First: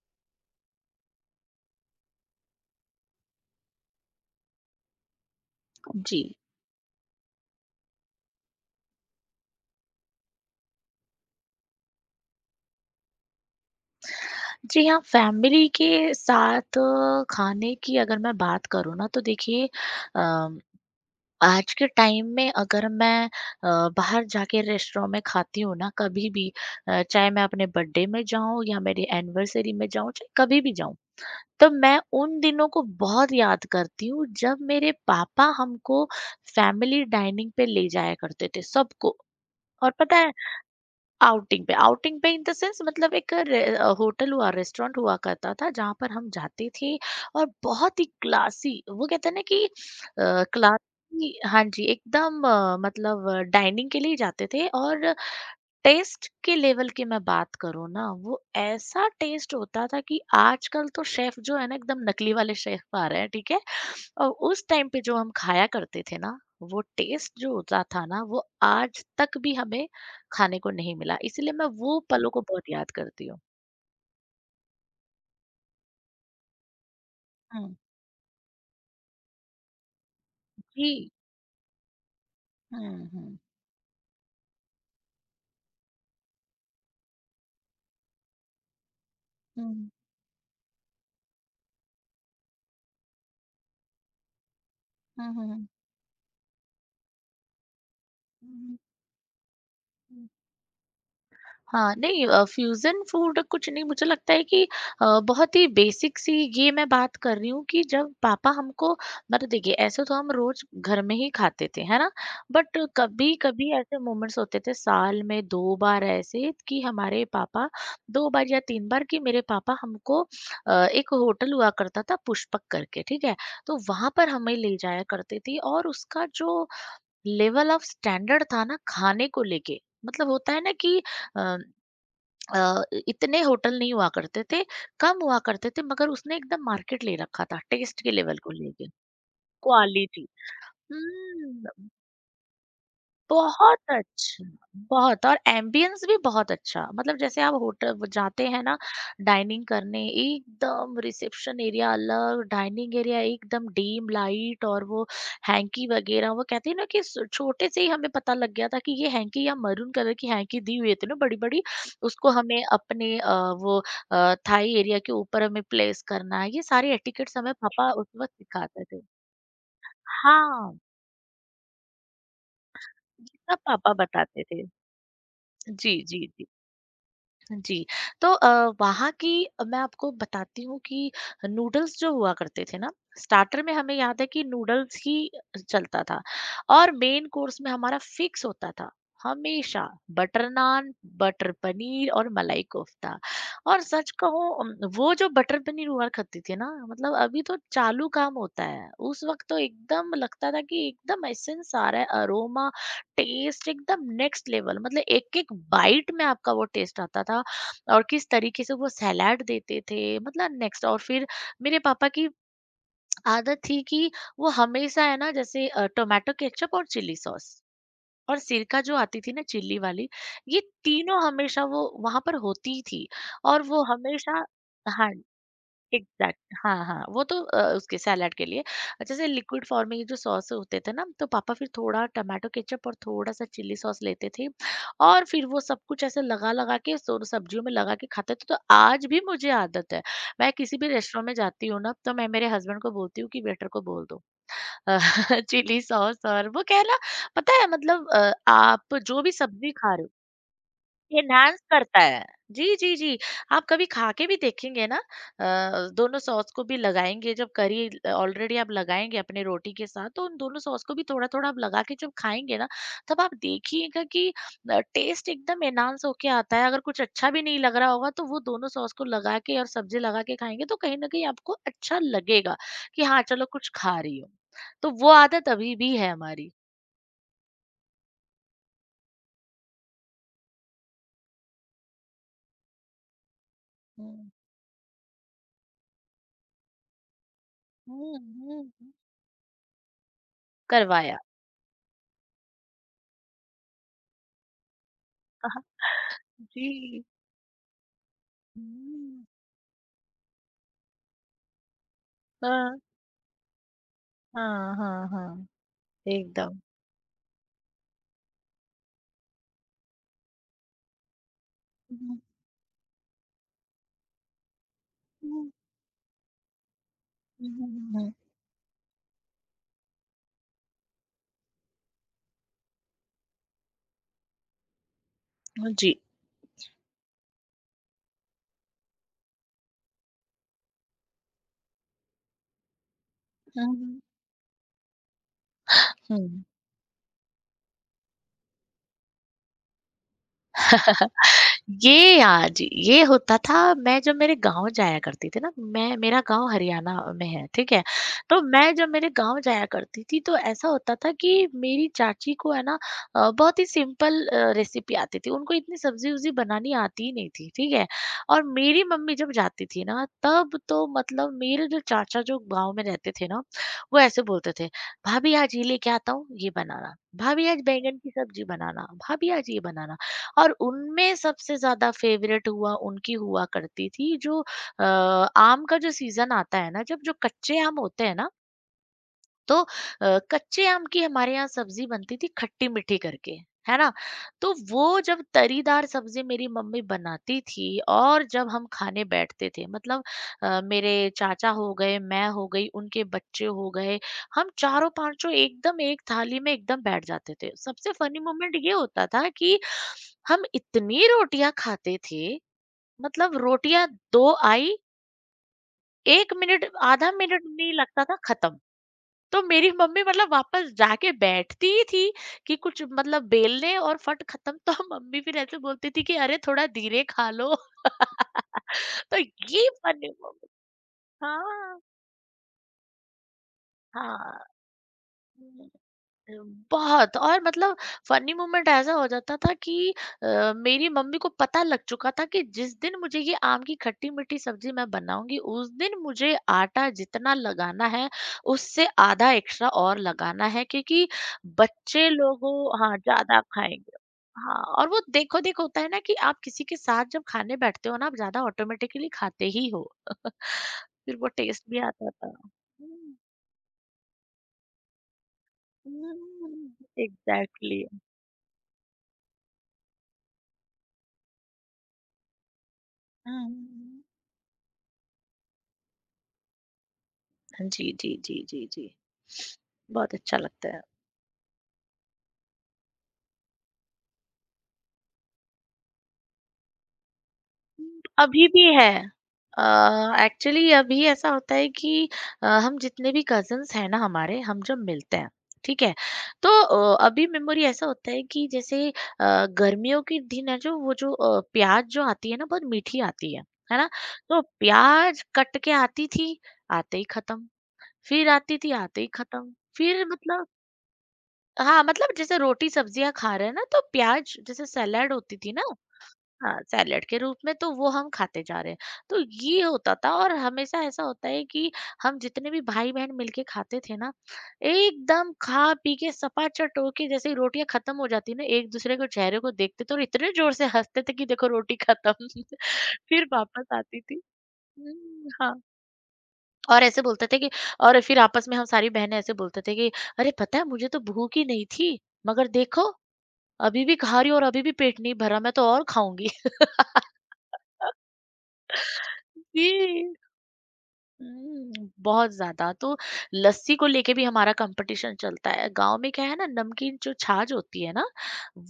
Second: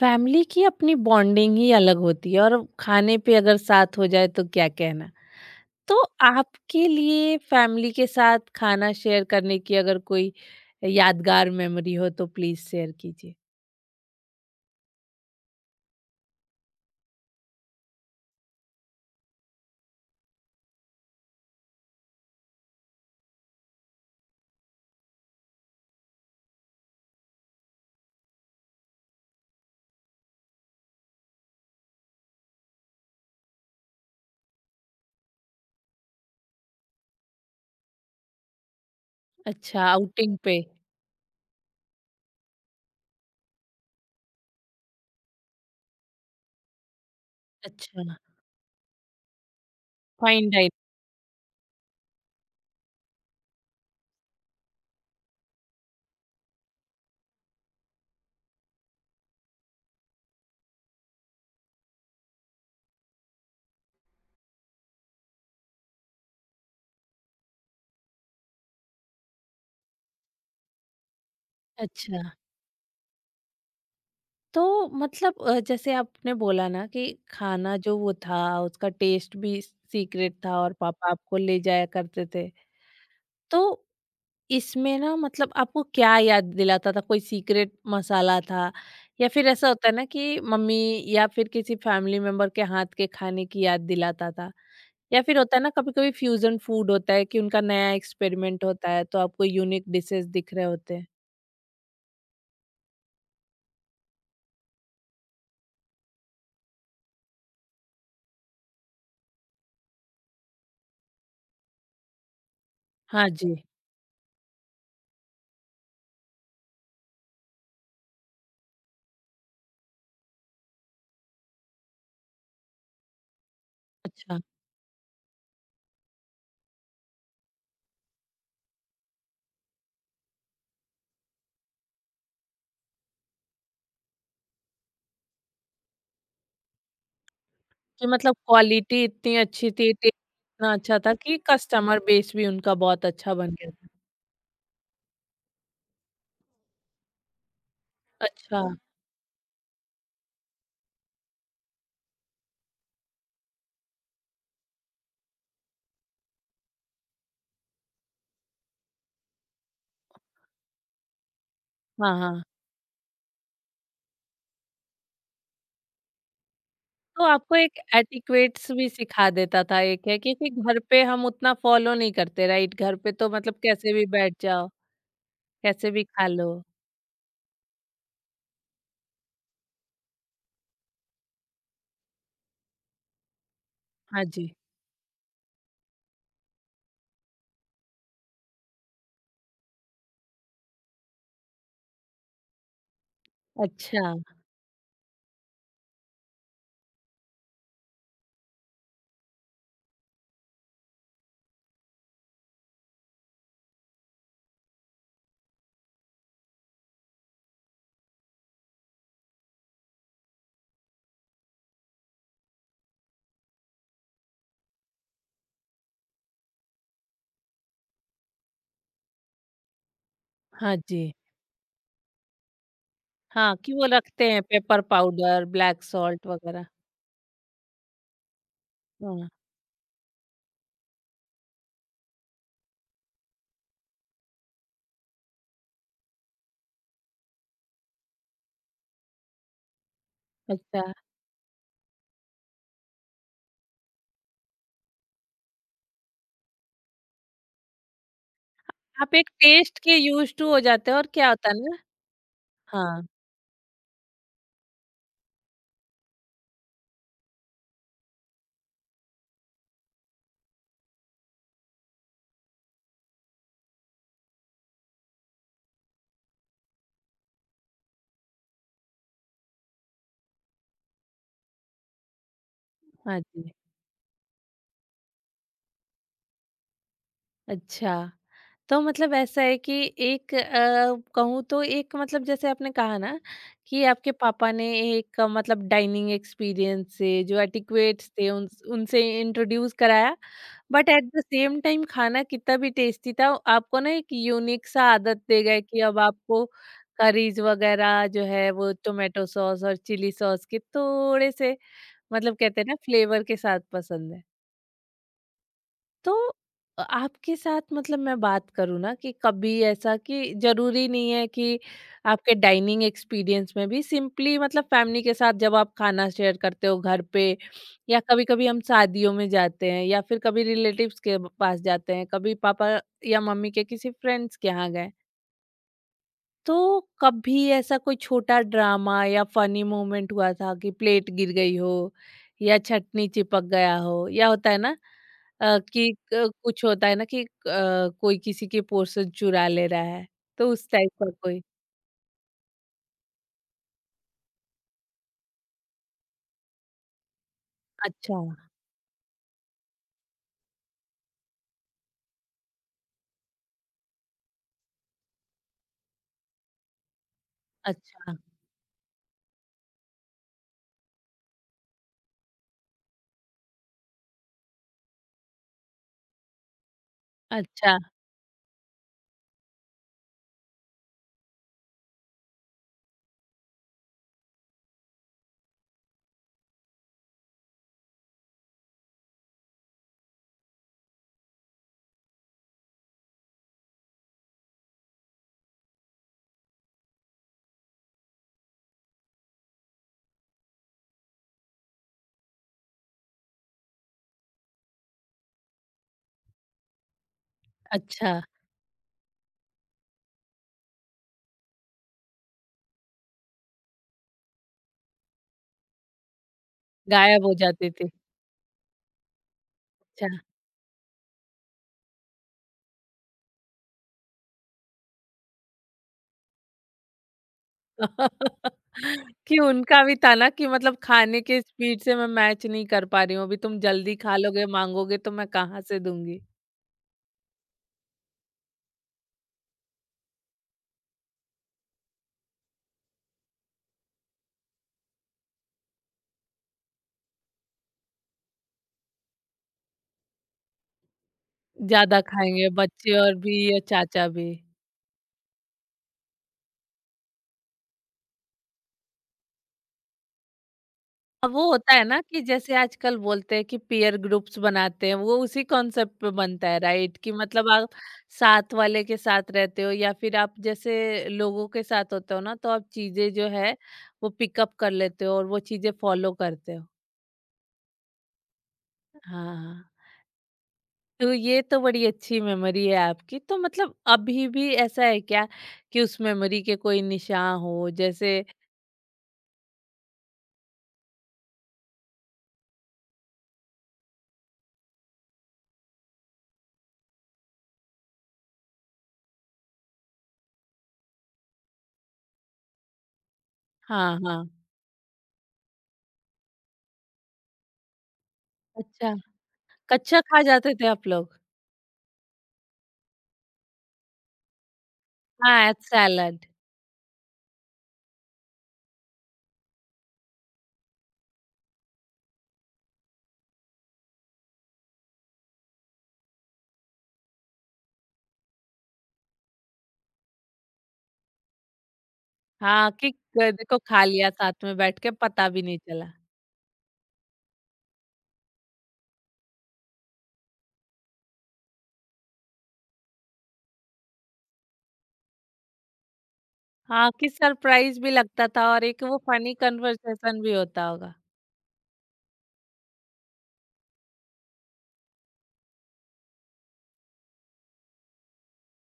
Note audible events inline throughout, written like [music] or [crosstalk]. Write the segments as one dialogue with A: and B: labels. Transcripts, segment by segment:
A: Family की अपनी bonding ही अलग होती है और खाने पे अगर साथ हो जाए तो क्या कहना। तो
B: जी।
A: आपके लिए फैमिली के साथ खाना शेयर करने की अगर कोई यादगार मेमोरी हो तो प्लीज शेयर कीजिए।
B: जी हाँ, फैमिली के साथ खाने की अगर मैं बात करूँ ना तो देखिए अ, आज के टाइम में अगर मैं बाहर जाके रेस्टोरेंट में खाती हूँ ना कभी भी चाहे मैं अपने बर्थडे में जाऊँ या मेरी एनिवर्सरी में जाऊँ, चाहे कभी भी जाऊँ। तो मैं उन दिनों को बहुत याद करती हूँ जब मेरे पापा हमको फैमिली डाइनिंग पे ले जाया करते थे सबको।
A: अच्छा,
B: और पता है
A: आउटिंग पे।
B: आउटिंग पे इन द सेंस मतलब एक होटल हुआ रेस्टोरेंट हुआ करता था जहां पर हम जाते थे और बहुत
A: अच्छा,
B: ही क्लासी वो कहते हैं ना कि
A: फाइन डाइन।
B: क्लासी हाँ जी एकदम मतलब डाइनिंग के लिए जाते थे और टेस्ट के लेवल की मैं बात करूँ ना, वो ऐसा टेस्ट होता था कि आजकल तो शेफ़ जो है ना एकदम नकली वाले शेफ़ आ रहे हैं, ठीक है? और उस टाइम पे जो हम खाया करते थे ना, वो टेस्ट जो होता था ना, वो आज तक भी हमें खाने को नहीं मिला। इसीलिए मैं वो
A: अच्छा,
B: पलों को बहुत याद करती हूँ।
A: तो मतलब जैसे आपने बोला ना कि
B: हुँ।
A: खाना जो वो था उसका टेस्ट भी सीक्रेट था और
B: जी।
A: पापा आपको ले जाया करते थे।
B: हुँ, हुँ।
A: तो इसमें ना मतलब आपको क्या याद दिलाता था? कोई सीक्रेट मसाला था या फिर ऐसा
B: हुँ,
A: होता है ना कि मम्मी या फिर किसी फैमिली मेंबर के हाथ के खाने की याद दिलाता था? या
B: हुँ,
A: फिर होता है
B: हुँ,
A: ना कभी-कभी फ्यूज़न फूड होता है कि उनका नया एक्सपेरिमेंट होता है तो आपको यूनिक डिशेज़
B: हुँ।
A: दिख रहे होते हैं।
B: हाँ, नहीं फ्यूज़न फूड कुछ नहीं मुझे लगता है कि बहुत ही बेसिक सी ये मैं बात कर रही हूँ कि जब पापा हमको मतलब देखिए ऐसे तो हम रोज़ घर में ही खाते थे, है ना? बट
A: हाँ जी।
B: कभी-कभी ऐसे मोमेंट्स होते थे साल में 2 बार ऐसे कि हमारे पापा 2 बार या 3 बार कि मेरे पापा हमको एक होटल हुआ करता था पुष्पक करके, ठीक है? तो वहाँ पर
A: अच्छा।
B: हमें ले जाया करते थे और उसका जो लेवल ऑफ स्टैंडर्ड था ना खाने को लेके मतलब होता है ना कि अ अ, इतने होटल नहीं हुआ करते थे, कम हुआ करते थे मगर उसने एकदम मार्केट ले रखा था, टेस्ट
A: कि
B: के
A: मतलब
B: लेवल को लेके,
A: क्वालिटी इतनी अच्छी थी, टेस्ट
B: क्वालिटी।
A: इतना अच्छा था कि
B: हुँ।
A: कस्टमर बेस भी उनका बहुत अच्छा बन गया
B: बहुत
A: था।
B: अच्छा, बहुत और एम्बियंस भी बहुत अच्छा मतलब जैसे आप होटल वो जाते
A: अच्छा।
B: हैं ना डाइनिंग करने एकदम रिसेप्शन एरिया अलग डाइनिंग एरिया एकदम डीम लाइट और वो हैंकी वगैरह वो कहते हैं ना कि छोटे से ही हमें पता लग गया था कि ये हैंकी या मरून कलर की हैंकी दी हुई थी ना बड़ी बड़ी
A: हाँ,
B: उसको
A: हाँ।
B: हमें अपने वो थाई एरिया के ऊपर हमें प्लेस करना है ये सारे
A: तो
B: एटिकेट्स हमें
A: आपको एक
B: पापा उस वक्त
A: एटिक्वेट्स
B: सिखाते
A: भी
B: थे
A: सिखा देता था, एक है क्योंकि
B: हाँ
A: घर पे हम उतना फॉलो नहीं करते, राइट? घर पे
B: ये
A: तो मतलब
B: सब पापा
A: कैसे भी बैठ
B: बताते थे
A: जाओ, कैसे
B: जी
A: भी
B: जी
A: खा
B: जी
A: लो।
B: जी, तो वहाँ की मैं आपको बताती हूँ कि नूडल्स जो हुआ करते थे ना, स्टार्टर में हमें याद
A: हाँ
B: है कि
A: जी।
B: नूडल्स ही चलता था और मेन कोर्स में हमारा फिक्स होता था, हमेशा बटर नान, बटर पनीर और मलाई कोफ्ता और सच
A: अच्छा।
B: कहूँ वो जो बटर पनीर हुआ करती थी ना, मतलब अभी तो चालू काम होता है, उस वक़्त तो एकदम लगता था कि एकदम एसेंस आ रहा है, अरोमा, टेस्ट एकदम नेक्स्ट लेवल मतलब एक-एक बाइट में आपका वो टेस्ट आता था और किस तरीके से वो सैलाड देते थे मतलब नेक्स्ट और फिर मेरे पापा की आदत थी कि वो हमेशा है ना जैसे टोमेटो केचप और चिल्ली सॉस और सिरका जो आती थी ना चिल्ली वाली ये
A: हाँ जी।
B: तीनों हमेशा वो वहां पर होती ही थी
A: हाँ,
B: और
A: कि
B: वो
A: वो रखते हैं
B: हमेशा
A: पेपर
B: हाँ
A: पाउडर ब्लैक सॉल्ट
B: एग्जैक्ट
A: वगैरह।
B: हाँ हाँ वो तो उसके सैलड के लिए अच्छा, जैसे
A: हाँ।
B: लिक्विड फॉर्म में ये जो सॉस होते थे ना तो पापा फिर थोड़ा टमाटो केचप और थोड़ा सा चिल्ली सॉस लेते थे और फिर वो सब कुछ ऐसे लगा लगा के दोनों सब्जियों में लगा के खाते थे तो आज भी मुझे आदत है मैं किसी
A: अच्छा,
B: भी रेस्टोरेंट में जाती हूँ ना तो मैं मेरे हस्बैंड को बोलती हूँ कि वेटर को बोल दो [laughs] चिली सॉस और वो कहना पता है मतलब आप
A: आप
B: जो
A: एक
B: भी सब्जी
A: टेस्ट
B: खा
A: के
B: रहे हो
A: यूज्ड टू हो जाते हो और क्या होता है
B: एनहांस
A: ना।
B: करता है। जी, जी,
A: हाँ।
B: जी। आप कभी खा के भी देखेंगे ना दोनों सॉस को भी लगाएँगे जब करी ऑलरेडी आप लगाएँगे अपने रोटी के साथ तो उन दोनों सॉस को भी थोड़ा-थोड़ा आप लगा के जब खाएँगे ना, तब आप देखिएगा कि टेस्ट एकदम एनहांस होके आता है। अगर कुछ अच्छा भी नहीं लग रहा होगा तो वो दोनों सॉस को लगा के और सब्जी लगा के खाएँगे तो कहीं न कहीं आपको अच्छा लगेगा कि
A: हाँ
B: हाँ, चलो
A: जी।
B: कुछ खा रही हूँ। तो वो आदत अभी भी है हमारी।
A: अच्छा, तो मतलब ऐसा है कि एक कहूँ तो एक मतलब जैसे आपने कहा ना कि आपके
B: हुँ।
A: पापा ने एक मतलब डाइनिंग एक्सपीरियंस से जो एटिक्वेट्स
B: हुँ,
A: थे, उन
B: हुँ, हुँ।
A: उनसे इंट्रोड्यूस कराया। बट एट
B: करवाया।
A: द सेम टाइम, खाना कितना भी टेस्टी था, आपको ना एक यूनिक सा आदत दे गए कि अब आपको
B: [laughs] जी।
A: करीज वगैरह जो है वो
B: हुँ।
A: टोमेटो सॉस और चिली सॉस के थोड़े से मतलब कहते हैं ना
B: हाँ,
A: फ्लेवर के साथ पसंद है।
B: हाँ, हाँ, हाँ,
A: तो
B: एकदम।
A: आपके साथ मतलब मैं बात करूँ ना कि कभी ऐसा कि ज़रूरी नहीं है कि
B: [laughs] हुँ,
A: आपके डाइनिंग एक्सपीरियंस में भी सिंपली मतलब फैमिली के साथ
B: हुँ,
A: जब आप खाना शेयर करते हो घर पे
B: हुँ, हुँ,
A: या
B: हुँ,
A: कभी-कभी हम शादियों में जाते हैं या फिर कभी रिलेटिव्स के पास जाते हैं, कभी पापा या मम्मी के किसी फ्रेंड्स के यहाँ गए
B: हुँ, जी।
A: तो कभी ऐसा कोई छोटा ड्रामा या फनी मोमेंट हुआ था कि प्लेट गिर गई हो या चटनी चिपक
B: हुँ,
A: गया
B: हुँ,
A: हो या होता है ना
B: हुँ।
A: कुछ होता है ना कि कोई किसी की पोर्शन चुरा ले रहा है तो उस टाइप का कोई।
B: ये हाँ जी, ये होता था मैं जब मेरे गाँव जाया करती थी ना, मैं मेरा गाँव हरियाणा में है, ठीक है?
A: अच्छा।
B: तो मैं जब मेरे गाँव जाया करती थी तो ऐसा होता था कि मेरी चाची को है ना बहुत ही सिंपल रेसिपी आती थी, उनको इतनी सब्ज़ी-वब्ज़ी बनानी आती ही नहीं थी, ठीक है?
A: अच्छा।
B: और मेरी मम्मी जब जाती थी ना तब तो मतलब मेरे जो चाचा जो गाँव में रहते थे ना, वो ऐसे बोलते थे, "भाभी आज ये लेके आता हूँ, ये बनाना। भाभी आज
A: अच्छा।
B: बैंगन की सब्ज़ी बनाना, भाभी आज ये बनाना।" और उनमें सबसे ज़्यादा फेवरेट हुआ उनकी हुआ करती थी जो आम का जो सीज़न आता है ना, जब जो कच्चे आम होते हैं ना, तो कच्चे आम की हमारे यहाँ सब्जी बनती थी खट्टी मीठी करके है ना तो वो जब तरीदार सब्जी मेरी मम्मी बनाती थी और जब हम खाने बैठते थे मतलब मेरे चाचा हो गए मैं हो गई उनके बच्चे हो गए हम चारों पांचों एकदम एक थाली में एकदम बैठ जाते थे सबसे
A: अच्छा,
B: फनी मोमेंट ये होता था कि हम इतनी रोटियां खाते थे मतलब रोटियां दो आई एक मिनट आधा
A: गायब हो
B: मिनट
A: जाते
B: नहीं
A: थे।
B: लगता था खत्म तो मेरी मम्मी
A: अच्छा।
B: मतलब वापस जाके बैठती ही थी कि कुछ मतलब बेल लें और फट खत्म तो [laughs] मम्मी फिर ऐसे बोलती थी कि अरे थोड़ा धीरे खा लो [laughs]
A: [laughs]
B: तो
A: कि
B: ये
A: उनका भी
B: फनी
A: था ना कि
B: मोमेंट
A: मतलब खाने के
B: हाँ
A: स्पीड से मैं मैच नहीं कर पा रही हूँ, अभी तुम जल्दी खा
B: हाँ
A: लोगे मांगोगे तो मैं कहाँ से दूंगी।
B: बहुत और मतलब फनी मोमेंट ऐसा हो जाता था कि मेरी मम्मी को पता लग चुका था कि जिस दिन मुझे ये आम की खट्टी मीठी सब्जी मैं बनाऊंगी उस दिन मुझे आटा जितना लगाना है उससे आधा एक्स्ट्रा और लगाना है क्योंकि
A: ज़्यादा
B: बच्चे
A: खाएँगे
B: लोगों हाँ
A: बच्चे और भी
B: ज्यादा
A: या
B: खाएंगे
A: चाचा भी।
B: हाँ और वो देखो देखो होता है ना कि आप किसी के साथ जब खाने बैठते हो ना आप ज्यादा ऑटोमेटिकली खाते ही हो [laughs] फिर वो
A: अब वो
B: टेस्ट
A: होता
B: भी
A: है ना
B: आता
A: कि
B: था
A: जैसे आजकल बोलते हैं कि पीयर ग्रुप्स बनाते हैं, वो उसी कॉन्सेप्ट पे बनता है, राइट? कि मतलब आप
B: एग्जैक्टली
A: साथ वाले के साथ रहते हो या फिर आप जैसे लोगों के साथ होते हो ना तो आप चीज़ें जो
B: हुँ।
A: है वो पिकअप कर लेते हो और वो चीज़ें फॉलो करते हो।
B: हाँ जी, जी, जी, जी, जी।
A: हाँ।
B: बहुत अच्छा लगता है।
A: तो ये तो बड़ी अच्छी मेमोरी है आपकी। तो मतलब अभी भी ऐसा है क्या कि उस मेमोरी के कोई निशान हो जैसे।
B: अभी भी है। एक्चुअली अभी ऐसा होता है कि हम जितने भी कज़िन्स हैं ना हमारे, हम जब मिलते हैं, ठीक है? तो अभी मेमोरी ऐसा होता है कि जैसे गर्मियों के दिन है जो वो जो प्याज़ जो आती है ना बहुत मीठी आती है ना?
A: हाँ, हाँ।
B: तो प्याज़ कट के आती थी, आते ही खत्म, फिर आती थी,
A: अच्छा।
B: आते ही खत्म,
A: कच्चा
B: फिर
A: खा
B: मतलब
A: जाते थे आप लोग?
B: हाँ, मतलब जैसे रोटी-सब्जियाँ खा रहे हैं ना, तो प्याज़ जैसे सैलेड होती थी
A: हाँ,
B: ना
A: सैलड।
B: हाँ, सैलेड के रूप में तो वो हम खाते जा रहे हैं। तो ये होता था और हमेशा ऐसा होता है कि हम जितने भी भाई-बहन मिलके खाते थे ना, एकदम खा-पी के सपाचट हो के जैसे ही रोटियाँ खत्म हो जाती ना, एक-दूसरे के चेहरे को देखते थे और इतने जोर से हँसते थे कि देखो रोटी खत्म [laughs]
A: हाँ, कि क
B: फिर
A: देखो
B: वापस
A: खा
B: आती
A: लिया
B: थी।
A: साथ में बैठ के पता
B: हुँ,
A: भी नहीं
B: हाँ।
A: चला।
B: और ऐसे बोलते थे कि और फिर आपस में हम सारी बहनें ऐसे बोलते थे कि, "अरे! पता है मुझे तो भूख ही नहीं थी, मगर देखो अभी भी खा रही हूँ और अभी भी पेट नहीं भरा, मैं तो और खाऊँगी। [laughs]
A: हाँ, कि सरप्राइज़ भी लगता था और एक वो फनी
B: जी।
A: कन्वर्सेशन भी होता होगा।
B: हुँ, बहुत ज़्यादा तो लस्सी को लेके भी हमारा कॉम्पिटिशन चलता है। गाँव में क्या है ना नमकीन जो छाछ होती है ना,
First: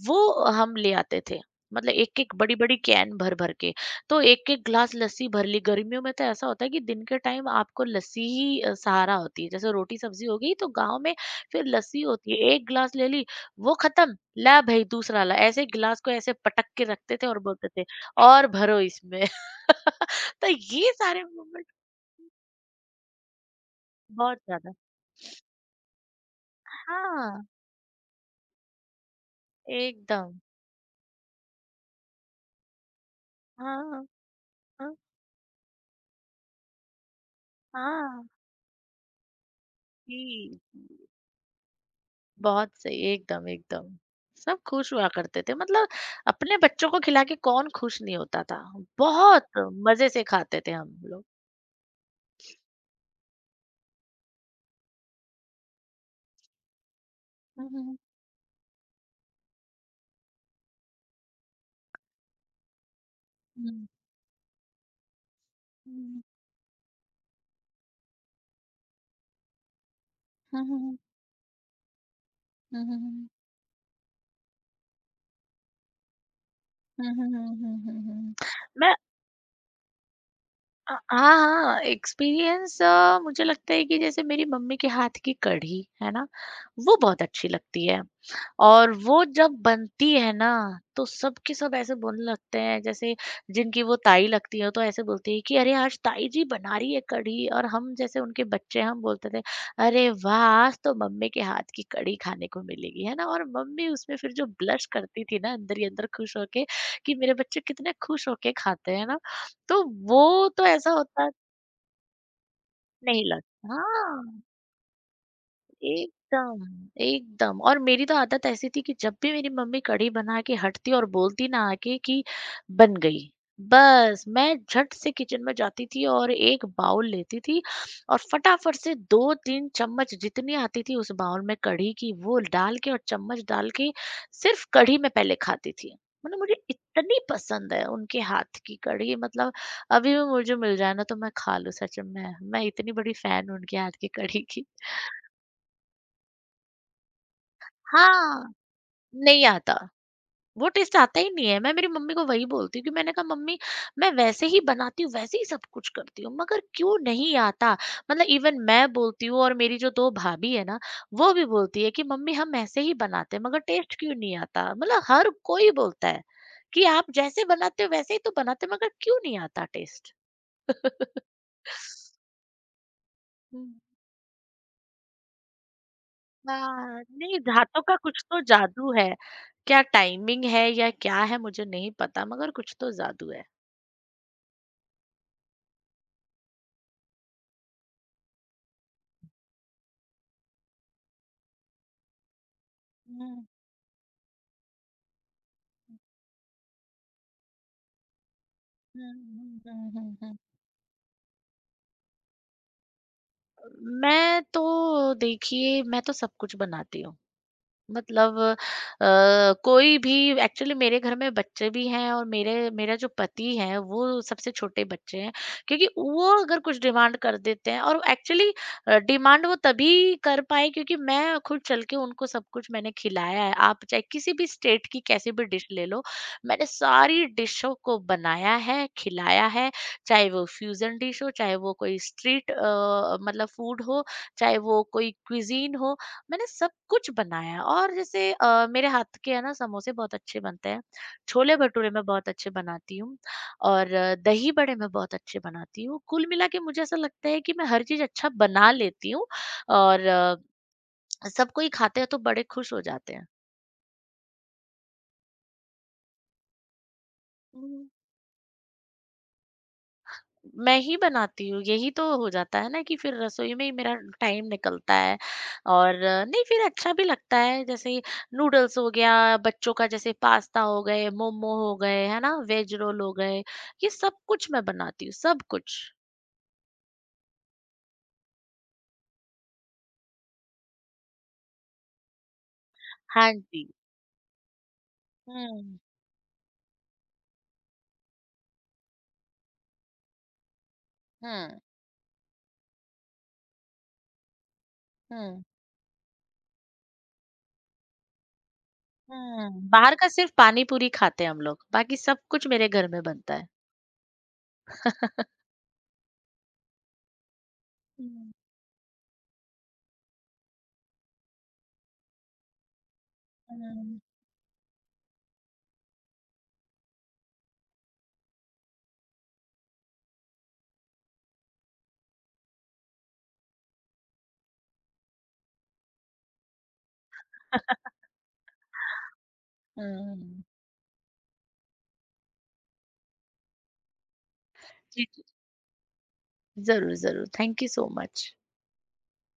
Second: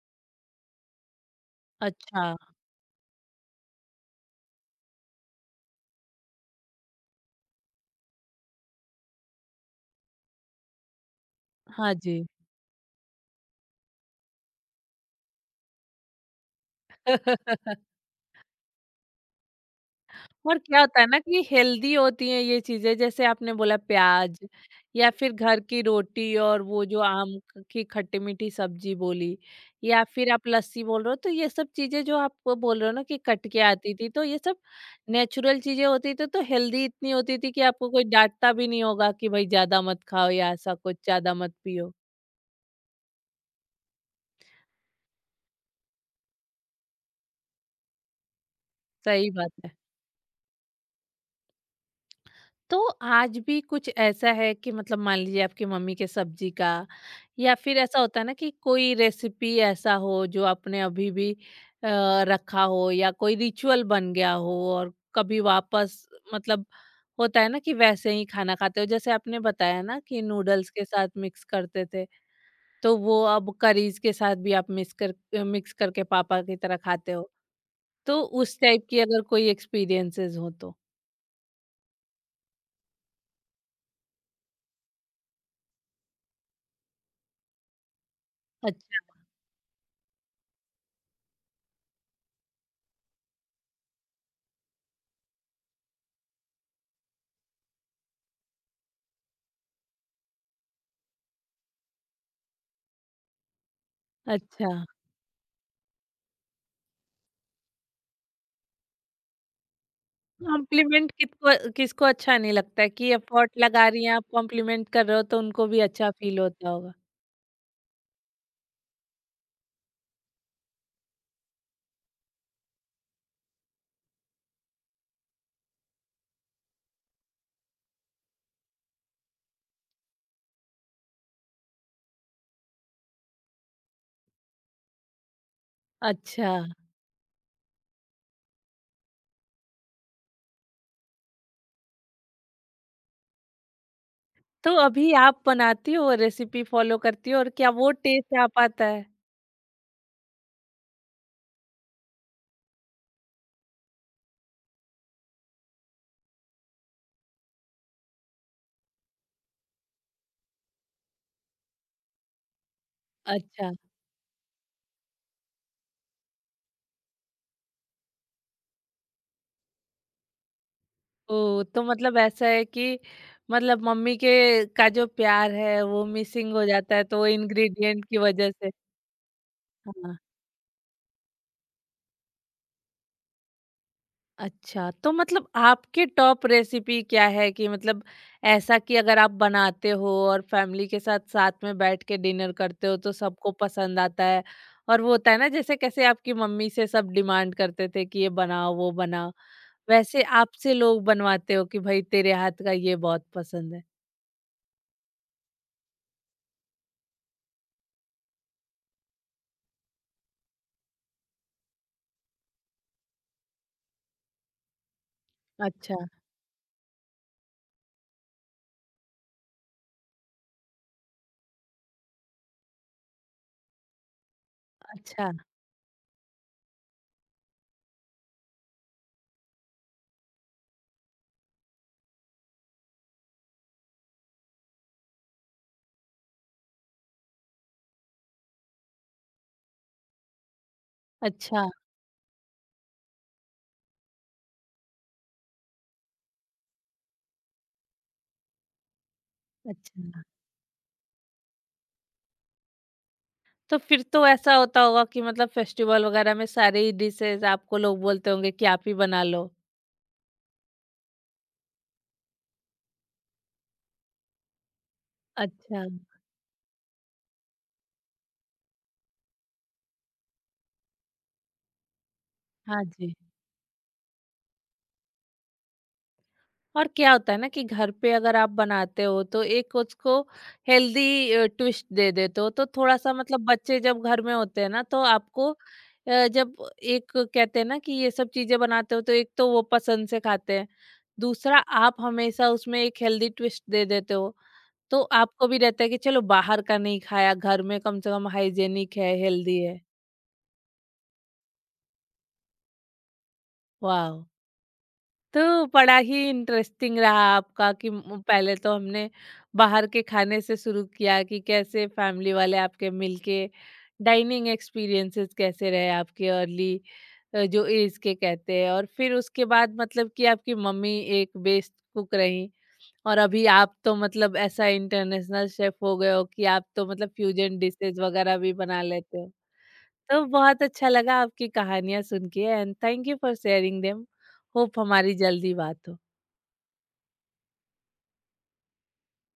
B: वो हम ले आते थे। मतलब एक-एक
A: अच्छा।
B: बड़ी-बड़ी कैन भर-भर के, तो एक-एक ग्लास लस्सी भर ली। गर्मियों में तो ऐसा होता है कि दिन के टाइम आपको लस्सी ही सहारा होती है। जैसे रोटी-सब्ज़ी हो गई तो गाँव में फिर
A: हाँ
B: लस्सी
A: जी।
B: होती है। 1 ग्लास ले ली, वो खत्म, ला भई दूसरा ला। ऐसे गिलास को ऐसे पटक के रखते थे और बोलते थे,
A: [laughs]
B: "और भरो इसमें।" [laughs] तो
A: और क्या
B: ये
A: होता है ना
B: सारे
A: कि
B: मोमेंट
A: हेल्दी होती हैं ये चीज़ें, जैसे आपने बोला
B: बहुत
A: प्याज
B: ज़्यादा।
A: या फिर घर की रोटी और वो जो आम
B: हाँ,
A: की खट्टी मीठी सब्जी बोली या
B: एकदम।
A: फिर आप लस्सी बोल रहे हो, तो ये सब चीज़ें जो आप वो बोल रहे हो ना कि कट के आती
B: हाँ,
A: थी तो ये सब
B: हाँ,
A: नेचुरल चीज़ें होती थी तो हेल्दी इतनी होती थी कि आपको कोई
B: हाँ।
A: डांटता भी नहीं होगा कि भाई ज़्यादा मत
B: जी,
A: खाओ या ऐसा कुछ,
B: जी।
A: ज़्यादा मत पियो।
B: बहुत सही, एकदम, एकदम। सब खुश हुआ करते थे मतलब अपने बच्चों को खिला के कौन खुश नहीं होता था।
A: सही
B: बहुत
A: बात है।
B: मज़े से खाते थे हम लोग।
A: तो आज भी कुछ ऐसा है कि मतलब मान लीजिए आपकी मम्मी के सब्जी का या
B: हुँ,
A: फिर
B: हुँ,
A: ऐसा होता है ना कि कोई रेसिपी ऐसा हो जो आपने अभी भी अ, रखा हो या कोई रिचुअल
B: हुँ।
A: बन गया हो और कभी वापस
B: हुँ,
A: मतलब होता है ना कि वैसे ही खाना खाते हो, जैसे आपने बताया ना कि
B: हुँ,
A: नूडल्स के
B: हुँ,
A: साथ मिक्स करते थे
B: हुँ,
A: तो
B: हुँ,
A: वो
B: हुँ,
A: अब करीज के साथ भी आप मिक्स करके पापा की तरह
B: हुँ,
A: खाते
B: हुँ,
A: हो।
B: हुँ, हुँ, हुँ, हुँ,
A: तो
B: हुँ।
A: उस टाइप
B: मैं
A: की अगर कोई एक्सपीरियंसेस हो तो।
B: हाँ, हाँ, एक्सपीरियंस मुझे लगता है कि जैसे मेरी मम्मी के हाथ की कढ़ी, है ना? वो बहुत अच्छी लगती है और
A: अच्छा।
B: वो जब बनती है ना, तो सब के सब ऐसे बोलने लगते हैं, जैसे जिनकी वो ताई लगती है, तो ऐसे बोलती है कि, "अरे! आज ताई जी बना रही है कढ़ी" और हम जैसे उनके बच्चे हैं, हम बोलते थे, "अरे वाह! आज तो मम्मी के हाथ की कढ़ी खाने को मिलेगी" है ना? और मम्मी उसमें फिर जो
A: अच्छा।
B: ब्लश करती थी ना, अंदर ही अंदर खुश होके कि मेरे बच्चे कितने खुश होके खाते हैं ना? तो वो तो ऐसा
A: कॉम्प्लीमेंट
B: होता
A: किसको किसको अच्छा नहीं लगता है कि
B: नहीं
A: एफर्ट
B: लगता
A: लगा रही हैं आप,
B: हाँ।
A: कॉम्प्लीमेंट कर रहे हो तो उनको भी अच्छा फील
B: एकदम,
A: होता होगा।
B: एकदम और मेरी तो आदत ऐसी थी कि जब भी मेरी मम्मी कढ़ी बना के हटती और बोलती ना आके कि बन गई, बस मैं झट से किचन में जाती थी और एक बाउल लेती थी और फटाफट से 2-3 चम्मच जितनी आती थी उस बाउल में कढ़ी की वो डाल के और चम्मच डाल के सिर्फ़ कढ़ी मैं पहले खाती थी। मतलब
A: अच्छा,
B: मुझे इतनी पसंद है उनके हाथ की कढ़ी मतलब अभी भी मुझे मिल जाए ना तो मैं खा लूँ सच में, मैं इतनी बड़ी फ़ैन हूँ उनके हाथ की कढ़ी की।
A: तो अभी आप बनाती हो, रेसिपी फ़ॉलो करती हो और क्या वो टेस्ट आ
B: हाँ।
A: पाता है?
B: नहीं आता। वो टेस्ट आता ही नहीं है। मैं मेरी मम्मी को वही बोलती हूँ कि मैंने कहा मम्मी मैं वैसे ही बनाती हूँ, वैसे ही सब कुछ करती हूँ, मगर क्यों नहीं आता? मतलब इवन मैं बोलती हूँ और मेरी जो 2 भाभी है ना, वो भी बोलती है कि मम्मी हम ऐसे ही बनाते हैं, मगर
A: अच्छा।
B: टेस्ट क्यों नहीं आता? मतलब हर कोई बोलता है कि आप जैसे बनाते हो वैसे ही तो बनाते हो, मगर क्यों नहीं आता टेस्ट? [laughs]
A: ओह! तो मतलब ऐसा है कि
B: हुँ।
A: मतलब मम्मी के का जो प्यार है वो मिसिंग हो जाता
B: हाँ,
A: है तो वो
B: नहीं हाथों का
A: इंग्रीडिएंट की
B: कुछ तो
A: वज़ह से।
B: जादू है। क्या
A: हाँ।
B: टाइमिंग है या क्या है मुझे नहीं पता, मगर कुछ तो जादू है।
A: अच्छा, तो मतलब आपकी टॉप रेसिपी क्या है कि मतलब ऐसा कि अगर आप बनाते हो और फैमिली के साथ साथ में बैठ के डिनर करते हो तो
B: हुँ।
A: सबको पसंद आता है और वो होता है ना जैसे कैसे आपकी मम्मी से सब डिमांड करते थे कि ये बनाओ वो
B: हुँ,
A: बनाओ,
B: हुँ, हुँ, हुँ,
A: वैसे
B: हुँ।
A: आपसे लोग बनवाते हो कि भाई तेरे हाथ का ये बहुत पसंद है।
B: मैं तो देखिए मैं तो सब कुछ बनाती हूँ। मतलब कोई भी एक्चुअली मेरे घर में बच्चे भी हैं और मेरे मेरा जो पति है वो सबसे छोटे बच्चे हैं क्योंकि
A: अच्छा।
B: वो अगर कुछ डिमांड कर देते हैं और एक्चुअली डिमांड वो तभी कर पाए क्योंकि मैं खुद चल के उनको सब कुछ मैंने खिलाया है आप चाहे किसी भी स्टेट की कैसी
A: अच्छा।
B: भी डिश ले लो मैंने सारी डिशों को बनाया है खिलाया है चाहे वो फ्यूजन डिश हो चाहे वो कोई स्ट्रीट मतलब फूड हो चाहे वो कोई क्विजीन हो मैंने सब कुछ बनाया और जैसे मेरे हाथ के है ना समोसे बहुत अच्छे बनते हैं, छोले
A: अच्छा।
B: भटूरे मैं बहुत अच्छे बनाती हूँ और दही बड़े मैं बहुत अच्छे बनाती हूँ। कुल मिला के मुझे ऐसा लगता है कि मैं हर चीज़ अच्छा बना लेती हूँ और
A: अच्छा।
B: सब कोई खाते हैं तो बड़े खुश हो जाते
A: तो फिर तो ऐसा होता होगा कि मतलब फेस्टिवल वगैरह में सारी डिशेज़ आपको
B: हैं।
A: लोग बोलते होंगे कि आप ही बना लो।
B: मैं ही बनाती हूँ, यही तो हो जाता है ना कि फिर रसोई में ही मेरा टाइम निकलता है
A: अच्छा।
B: और नहीं फिर अच्छा भी लगता है जैसे नूडल्स हो गया, बच्चों का जैसे पास्ता हो गए, मोमो हो गए, है ना? वेज
A: हाँ
B: रोल हो
A: जी।
B: गए, ये सब कुछ मैं बनाती हूँ, सब कुछ।
A: और क्या होता है ना कि घर पे अगर आप बनाते हो तो एक उसको हेल्दी ट्विस्ट दे देते हो, तो थोड़ा सा
B: हाँ
A: मतलब
B: जी।
A: बच्चे जब घर में होते हैं ना तो आपको
B: हुँ,
A: जब एक कहते हैं ना कि ये सब चीजें बनाते हो तो एक तो वो पसंद से खाते हैं, दूसरा
B: हुँ,
A: आप हमेशा उसमें एक हेल्दी ट्विस्ट दे देते हो तो
B: हुँ,
A: आपको भी रहता है कि चलो बाहर का नहीं खाया, घर में कम से कम हाइजेनिक है,
B: हुँ।
A: हेल्दी है।
B: बाहर का सिर्फ पानी पूरी खाते हैं हम लोग, बाकी सब कुछ मेरे घर में बनता है।
A: वाह। तो बड़ा ही इंटरेस्टिंग रहा आपका कि
B: हुँ,
A: पहले तो हमने बाहर के खाने से शुरू किया कि कैसे फैमिली वाले आपके मिलके
B: हुँ,
A: डाइनिंग एक्सपीरियंसेस कैसे रहे आपके अर्ली जो एज के कहते हैं, और फिर उसके बाद मतलब कि आपकी मम्मी एक बेस्ट कुक रही, और अभी आप तो मतलब ऐसा इंटरनेशनल शेफ हो गए हो कि आप तो मतलब फ्यूजन डिशेज वगैरह भी बना लेते हो। तो
B: हुँ।
A: बहुत अच्छा लगा आपकी कहानियां सुन के। And thank you for sharing them. Hope
B: जी,
A: हमारी
B: जी।
A: जल्दी बात हो।
B: ज़रूर, ज़रूर। Thank you so much.